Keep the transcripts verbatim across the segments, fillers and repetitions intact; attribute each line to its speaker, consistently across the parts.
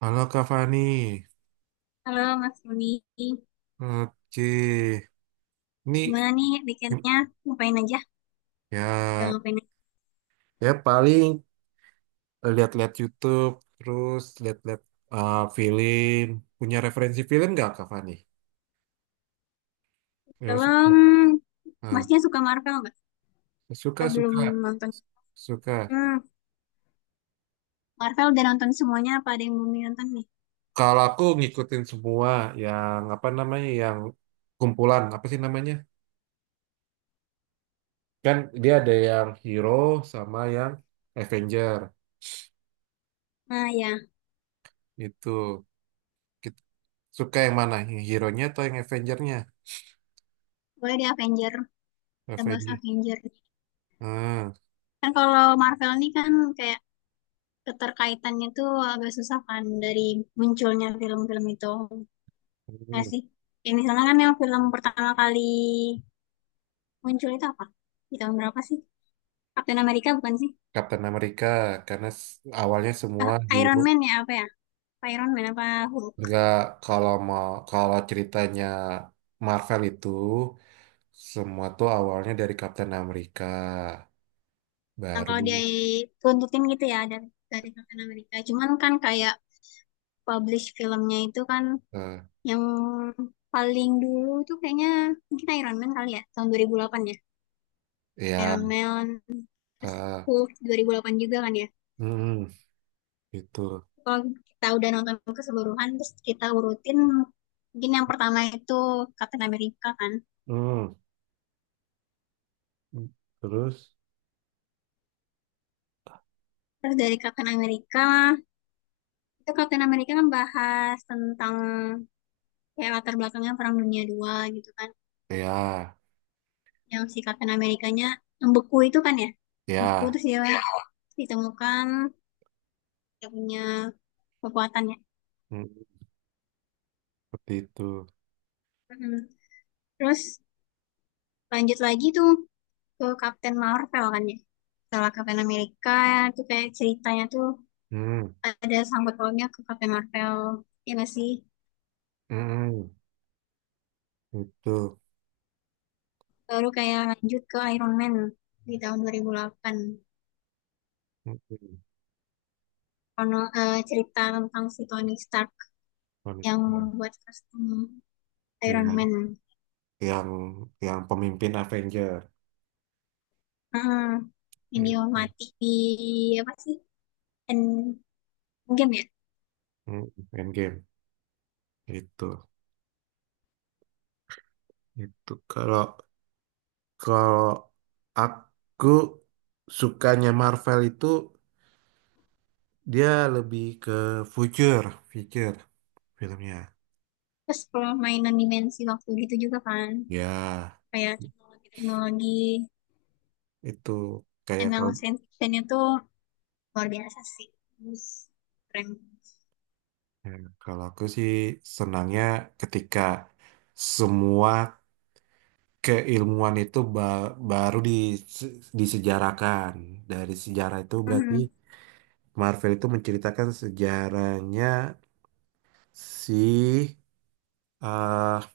Speaker 1: Halo Kak Fani,
Speaker 2: Halo Mas Roni,
Speaker 1: oke. Ini,
Speaker 2: gimana nih weekendnya? Ngapain aja? Udah
Speaker 1: ya,
Speaker 2: ngapain aja?
Speaker 1: ya paling lihat-lihat YouTube, terus lihat-lihat uh, film. Punya referensi film nggak Kak Fani? Ya, suka.
Speaker 2: Film,
Speaker 1: Ah,
Speaker 2: Masnya suka Marvel nggak? Atau
Speaker 1: suka,
Speaker 2: belum
Speaker 1: suka,
Speaker 2: nonton?
Speaker 1: suka.
Speaker 2: Hmm, Marvel udah nonton semuanya, apa ada yang belum nonton nih?
Speaker 1: Kalau aku ngikutin semua yang apa namanya, yang kumpulan apa sih namanya? Kan dia ada yang hero sama yang Avenger
Speaker 2: Nah ya,
Speaker 1: itu. Kita- Suka yang mana? Yang hero-nya atau yang Avenger-nya?
Speaker 2: boleh di Avenger, kita bahas
Speaker 1: Avenger.
Speaker 2: Avenger.
Speaker 1: Hmm,
Speaker 2: Kan kalau Marvel nih kan kayak keterkaitannya tuh agak susah kan dari munculnya film-film itu. Nggak
Speaker 1: hmm.
Speaker 2: sih? Ya misalnya kan yang film pertama kali muncul itu apa? Di tahun berapa sih? Captain America bukan sih?
Speaker 1: Kapten Amerika, karena s- awalnya
Speaker 2: Ah,
Speaker 1: semua
Speaker 2: Iron
Speaker 1: hero
Speaker 2: Man ya apa ya? Iron Man apa Hulk.
Speaker 1: nggak, kalau mau kalau ceritanya Marvel itu semua tuh awalnya dari Kapten Amerika,
Speaker 2: Nah,
Speaker 1: baru
Speaker 2: kalau dia tuntutin gitu ya dari, dari Captain America. Cuman kan kayak publish filmnya itu kan
Speaker 1: eh,
Speaker 2: yang paling dulu tuh kayaknya mungkin Iron Man kali ya, tahun dua ribu delapan ya.
Speaker 1: ya,
Speaker 2: Iron Man, terus
Speaker 1: eh,
Speaker 2: Hulk dua ribu delapan juga kan ya.
Speaker 1: hmm, gitu.
Speaker 2: Kalau kita udah nonton keseluruhan, terus kita urutin mungkin yang pertama itu Captain America kan.
Speaker 1: Hmm. Terus,
Speaker 2: Terus dari Captain America, itu Captain America kan bahas tentang kayak latar belakangnya Perang Dunia dua gitu kan.
Speaker 1: ya,
Speaker 2: Yang si Captain Amerikanya yang beku itu kan ya, beku
Speaker 1: ya,
Speaker 2: terus dia ditemukan, dia punya kekuatan ya.
Speaker 1: hmm, seperti itu.
Speaker 2: Mm, terus lanjut lagi tuh ke Captain Marvel kan ya, setelah Captain Amerika tuh kayak ceritanya tuh
Speaker 1: Hmm,
Speaker 2: ada sangkut pautnya ke Captain Marvel ya masih. sih
Speaker 1: hmm. Itu.
Speaker 2: baru kayak lanjut ke Iron Man di tahun dua ribu delapan.
Speaker 1: Hmm.
Speaker 2: Kono, eh, cerita tentang si Tony Stark yang
Speaker 1: Manusia.
Speaker 2: membuat kostum Iron
Speaker 1: yang
Speaker 2: Man.
Speaker 1: yang yang pemimpin Avenger.
Speaker 2: Mm, ini
Speaker 1: Mm,
Speaker 2: mati di apa sih, dan game ya,
Speaker 1: mm, main game itu. Itu kalau, kalau aku, sukanya Marvel itu dia lebih ke future, future filmnya.
Speaker 2: terus permainan dimensi waktu gitu juga kan,
Speaker 1: Ya,
Speaker 2: kayak teknologi-teknologi,
Speaker 1: itu kayak
Speaker 2: emang
Speaker 1: kalau,
Speaker 2: science fictionnya tuh luar biasa sih, terus keren.
Speaker 1: ya, kalau aku sih senangnya ketika semua keilmuan itu ba- baru dise- disejarakan dari sejarah. Itu berarti
Speaker 2: Mhm.
Speaker 1: Marvel itu menceritakan sejarahnya si, eh,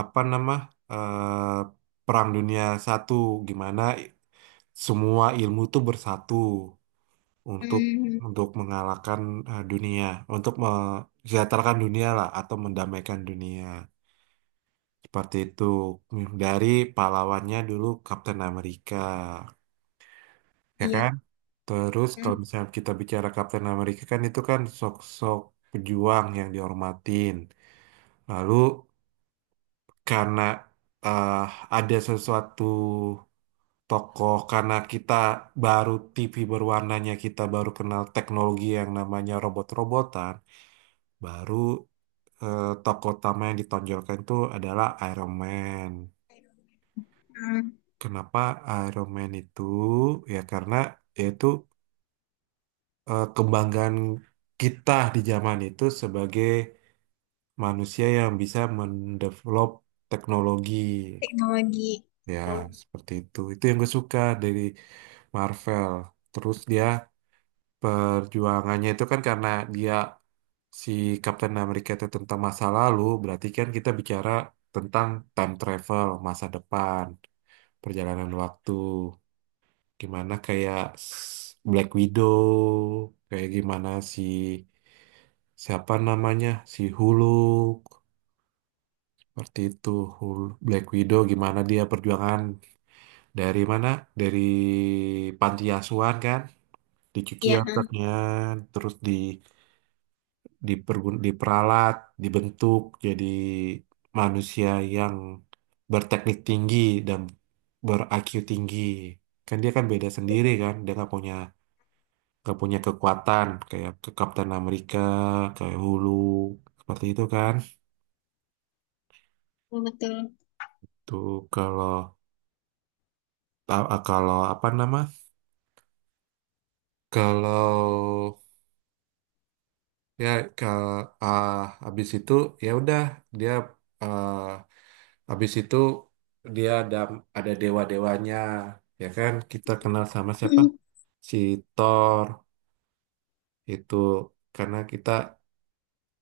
Speaker 1: apa nama, eh, Perang Dunia Satu, gimana i- semua ilmu tuh bersatu untuk
Speaker 2: Mhm.
Speaker 1: untuk mengalahkan eh, dunia, untuk mensejahterakan dunia lah, atau mendamaikan dunia, seperti itu, dari pahlawannya dulu Kapten Amerika, ya kan?
Speaker 2: Iya.
Speaker 1: Terus kalau
Speaker 2: Mhm.
Speaker 1: misalnya kita bicara Kapten Amerika, kan itu kan sok-sok pejuang yang dihormatin, lalu karena eh, ada sesuatu tokoh, karena kita baru T V berwarnanya, kita baru kenal teknologi yang namanya robot-robotan, baru eh, tokoh utama yang ditonjolkan itu adalah Iron Man.
Speaker 2: Mhm.
Speaker 1: Kenapa Iron Man itu? Ya karena yaitu, eh, kebanggaan kita di zaman itu sebagai manusia yang bisa mendevelop teknologi.
Speaker 2: Teknologi,
Speaker 1: Ya,
Speaker 2: betul.
Speaker 1: seperti itu. Itu yang gue suka dari Marvel. Terus dia perjuangannya itu kan karena dia, si Captain America itu tentang masa lalu. Berarti kan kita bicara tentang time travel, masa depan, perjalanan waktu. Gimana kayak s- Black Widow, kayak gimana, si, siapa namanya? Si Hulk. Seperti itu. Hulk, Black Widow, gimana dia perjuangan dari mana? Dari panti asuhan kan, dicuci
Speaker 2: Iya ha.
Speaker 1: otaknya, terus di, dipergun- diperalat, dibentuk jadi manusia yang berteknik tinggi dan ber-I Q tinggi. Kan dia kan beda sendiri kan, dia nggak punya, nggak punya kekuatan kayak ke Kapten Amerika, kayak Hulu, seperti itu kan.
Speaker 2: Betul, betul.
Speaker 1: Tuh, kalau, ta- kalau apa nama? Kalau, ya, ke, ah, habis itu ya udah, dia, ah, habis itu dia ada ada dewa-dewanya. Ya kan kita kenal sama siapa,
Speaker 2: Mhm.
Speaker 1: si Thor itu, karena kita,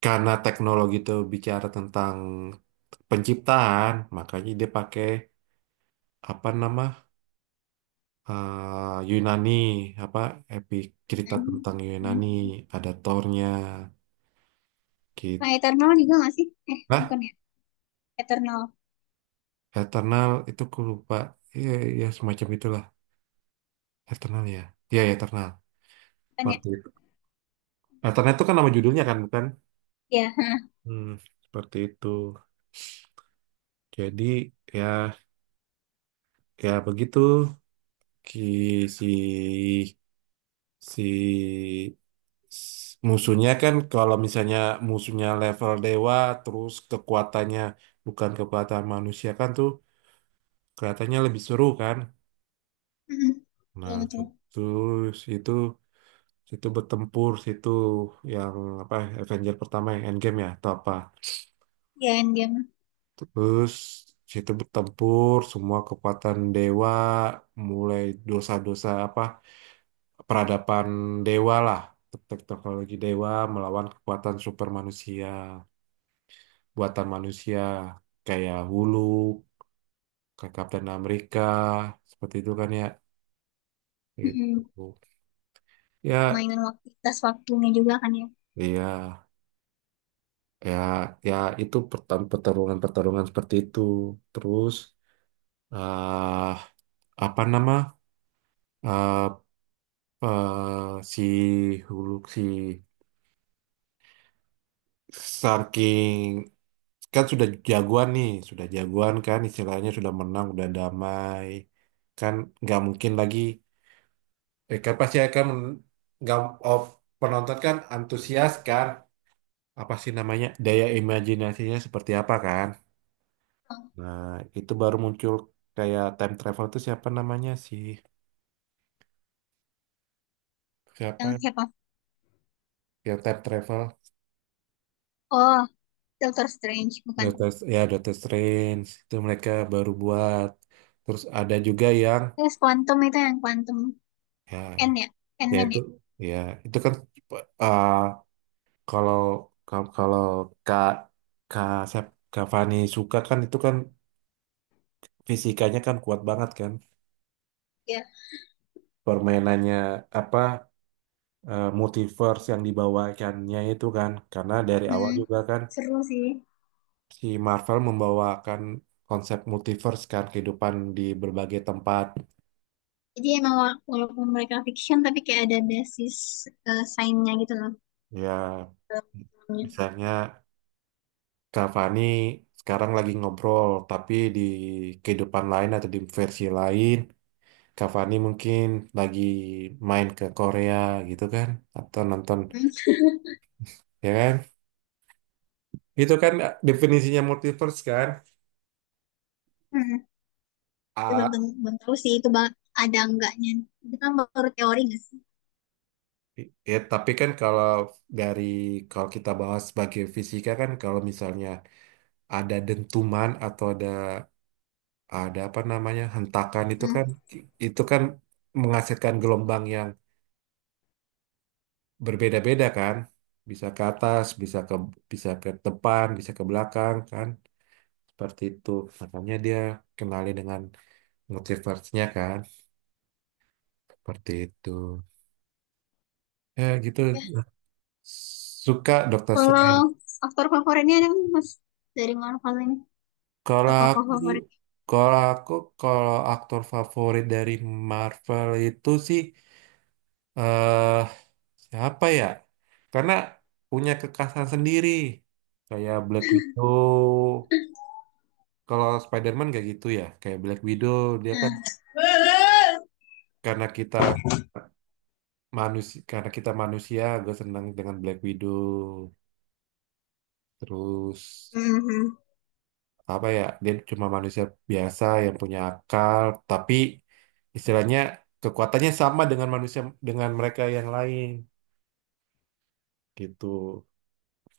Speaker 1: karena teknologi itu bicara tentang penciptaan, makanya dia pakai apa nama, ah, Yunani, apa, epic, cerita
Speaker 2: Dan,
Speaker 1: tentang Yunani,
Speaker 2: mhm.
Speaker 1: ada Thornya gitu.
Speaker 2: Nah, Eternal juga nggak sih, eh
Speaker 1: Nah,
Speaker 2: bukan ya, Eternal
Speaker 1: Eternal itu aku lupa. Iya, ya semacam itulah. Eternal ya. Iya, ya, Eternal.
Speaker 2: bukan ya.
Speaker 1: Seperti itu. Eternal itu kan nama judulnya kan, bukan?
Speaker 2: Iya ha.
Speaker 1: Hmm, seperti itu. Jadi, ya, ya begitu. Ki, si, si, s- musuhnya, kan kalau misalnya musuhnya level dewa, terus kekuatannya bukan kekuatan manusia kan tuh, kelihatannya lebih seru kan?
Speaker 2: Mhm.
Speaker 1: Nah,
Speaker 2: Betul, betul.
Speaker 1: situ, situ, situ bertempur, situ yang apa, Avenger pertama yang Endgame ya atau apa?
Speaker 2: Iya, Endgame.
Speaker 1: Terus situ bertempur semua kekuatan dewa, mulai dosa-dosa apa, peradaban dewa lah, tek- teknologi dewa melawan kekuatan super manusia buatan manusia kayak Hulu, kayak Kapten Amerika, seperti itu kan ya.
Speaker 2: Mhm,
Speaker 1: Itu ya,
Speaker 2: permainan waktu tas waktunya juga kan ya.
Speaker 1: iya, ya, ya itu pertan- pertarungan-pertarungan seperti itu. Terus eh apa nama, eh, eh si Hulu, si Star King kan sudah jagoan nih, sudah jagoan kan, istilahnya sudah menang, udah damai. Kan nggak mungkin lagi, eh, kan pasti akan men- nggak, oh, penonton kan antusias kan, apa sih namanya, daya imajinasinya seperti apa kan. Nah, itu baru muncul kayak time travel itu siapa namanya sih? Siapa
Speaker 2: Yang
Speaker 1: ya?
Speaker 2: siapa?
Speaker 1: Yang time travel?
Speaker 2: Oh, Doctor Strange bukan.
Speaker 1: Doctor, ya Doctor Strange itu mereka baru buat. Terus ada juga yang,
Speaker 2: Terus Quantum itu, yang Quantum
Speaker 1: ya,
Speaker 2: N ya,
Speaker 1: ya
Speaker 2: Ant-Man
Speaker 1: itu,
Speaker 2: ya.
Speaker 1: ya itu kan, uh, kalau kalau kalau Kak, Kak siap- Kak Fani suka kan itu kan, fisikanya kan kuat banget kan,
Speaker 2: Ya.
Speaker 1: permainannya apa, uh, multiverse yang dibawakannya itu kan, karena dari awal
Speaker 2: Hmm,
Speaker 1: juga kan
Speaker 2: seru sih.
Speaker 1: si Marvel membawakan konsep multiverse kan, kehidupan di berbagai tempat.
Speaker 2: Jadi emang wala- walaupun mereka fiction tapi kayak ada basis, eh, sainsnya gitu loh.
Speaker 1: Ya
Speaker 2: Dalam filmnya.
Speaker 1: misalnya Kak Fani sekarang lagi ngobrol, tapi di kehidupan lain atau di versi lain, Kak Fani mungkin lagi main ke Korea gitu kan, atau nonton,
Speaker 2: Hmm.
Speaker 1: ya kan? Itu kan eh, definisinya multiverse kan?
Speaker 2: Hmm. Tapi Belum,
Speaker 1: Ah,
Speaker 2: tentu- belum tahu sih itu ba- ada enggaknya. Itu kan baru teori nggak sih?
Speaker 1: ya, tapi kan kalau dari, kalau kita bahas sebagai fisika kan, kalau misalnya ada dentuman atau ada, ada apa namanya, hentakan itu
Speaker 2: Hmm.
Speaker 1: kan, itu kan menghasilkan gelombang yang berbeda-beda kan, bisa ke atas, bisa ke, bisa ke depan bisa ke belakang kan, seperti itu makanya dia kenali dengan multiverse-nya kan, seperti itu, ya gitu.
Speaker 2: Ya,
Speaker 1: Suka Dokter
Speaker 2: kalau
Speaker 1: Strange.
Speaker 2: aktor favoritnya ada nggak mas, dari Marvel ini,
Speaker 1: kalau
Speaker 2: atau tokoh
Speaker 1: aku
Speaker 2: favorit?
Speaker 1: kalau aku kalau aktor favorit dari Marvel itu sih, eh siapa ya, karena punya kekhasan sendiri kayak Black Widow. Kalau Spider-Man kayak gitu ya, kayak Black Widow, dia kan,
Speaker 2: Nah.
Speaker 1: karena kita manusia, karena kita manusia gue senang dengan Black Widow. Terus
Speaker 2: Mhm.
Speaker 1: apa ya, dia cuma manusia biasa yang punya akal, tapi istilahnya kekuatannya sama dengan manusia dengan mereka yang lain gitu.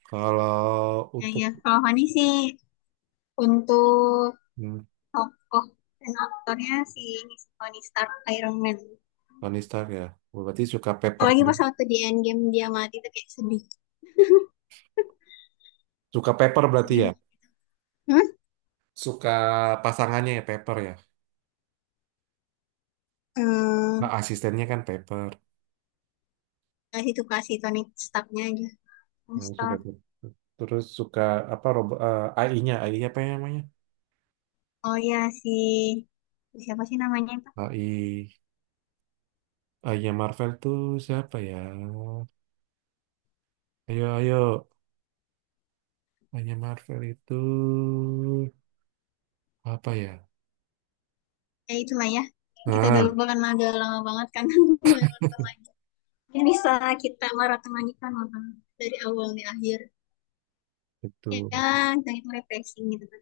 Speaker 1: Kalau
Speaker 2: Ya,
Speaker 1: untuk,
Speaker 2: ya. Kalau Fani sih untuk
Speaker 1: hmm,
Speaker 2: tokoh dan aktornya si Tony Stark Iron Man.
Speaker 1: Tony Stark ya, berarti suka Pepper,
Speaker 2: Apalagi pas waktu di Endgame dia mati tuh kayak sedih.
Speaker 1: suka Pepper
Speaker 2: Kayak
Speaker 1: berarti
Speaker 2: sedih
Speaker 1: ya,
Speaker 2: banget gitu. Hmm?
Speaker 1: suka pasangannya ya Pepper ya, nah
Speaker 2: Hmm,
Speaker 1: asistennya kan Pepper.
Speaker 2: kasih tuh, kasih Tony Starknya aja. Tony
Speaker 1: Hmm, sudah
Speaker 2: Stark.
Speaker 1: tuh. Terus suka apa, robo- eh, A I-nya, AI apa yang namanya?
Speaker 2: Oh ya, si siapa sih namanya itu?
Speaker 1: AI, A I-nya Marvel tuh siapa ya? Ayo, ayo, A I-nya Marvel itu apa ya?
Speaker 2: Ya itulah ya. Kita udah
Speaker 1: Nah,
Speaker 2: lupa kan, agak lama banget kan. Udah nonton lagi. Ini bisa kita maratonkan nonton dari awal nih akhir.
Speaker 1: itu.
Speaker 2: Ya, kita itu refreshing gitu kan.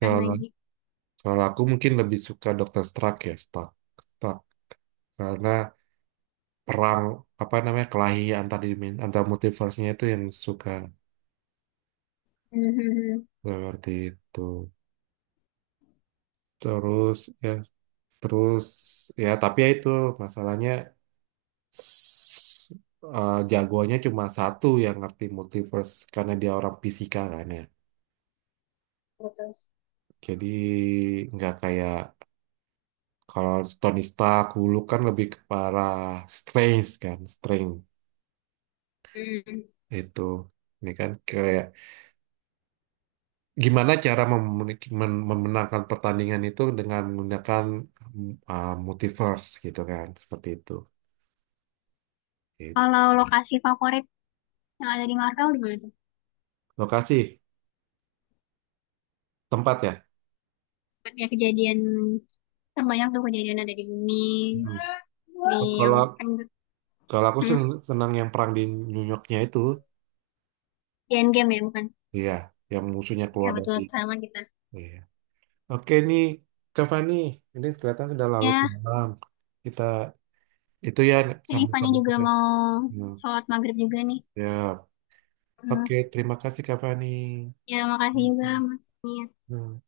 Speaker 2: Kan
Speaker 1: Kalau,
Speaker 2: lagi.
Speaker 1: kalau aku mungkin lebih suka doktor Stark ya, Stark. Stark. Karena perang apa namanya, kelahi antar, dimen- antar multiverse-nya itu yang suka,
Speaker 2: Mhm.
Speaker 1: seperti itu. Terus ya, terus ya tapi ya itu masalahnya, s- eh, jagoannya cuma satu yang ngerti multiverse karena dia orang fisika kan ya.
Speaker 2: Betul.
Speaker 1: Jadi nggak kayak kalau Tony Stark dulu kan lebih ke parah strange kan, strange
Speaker 2: Hmm.
Speaker 1: itu. Ini kan kayak gimana cara memen- men- memenangkan pertandingan itu dengan menggunakan, mm, ah, multiverse gitu kan, seperti itu. Gitu.
Speaker 2: Kalau lokasi favorit yang ada di Marvel gimana tuh?
Speaker 1: Lokasi, tempat ya.
Speaker 2: Ya kejadian kan banyak tuh, kejadian ada di bumi,
Speaker 1: Hmm.
Speaker 2: di yang
Speaker 1: Kalau,
Speaker 2: kan,
Speaker 1: kalau aku
Speaker 2: hmm,
Speaker 1: sen- senang yang perang di New Yorknya itu.
Speaker 2: di Endgame ya bukan?
Speaker 1: Iya, yang musuhnya
Speaker 2: Ya
Speaker 1: keluar
Speaker 2: betul,
Speaker 1: dari.
Speaker 2: sama kita.
Speaker 1: Iya. Oke nih, Kak Fani, ini kelihatan sudah larut
Speaker 2: Ya,
Speaker 1: malam. Kita itu ya
Speaker 2: ini Fani
Speaker 1: sambung-sambung
Speaker 2: juga
Speaker 1: kita.
Speaker 2: mau
Speaker 1: Hmm,
Speaker 2: sholat maghrib juga nih.
Speaker 1: siap.
Speaker 2: Hmm.
Speaker 1: Oke, terima kasih Kak Fani.
Speaker 2: Ya makasih juga Mas. Fani. ya.
Speaker 1: Hmm.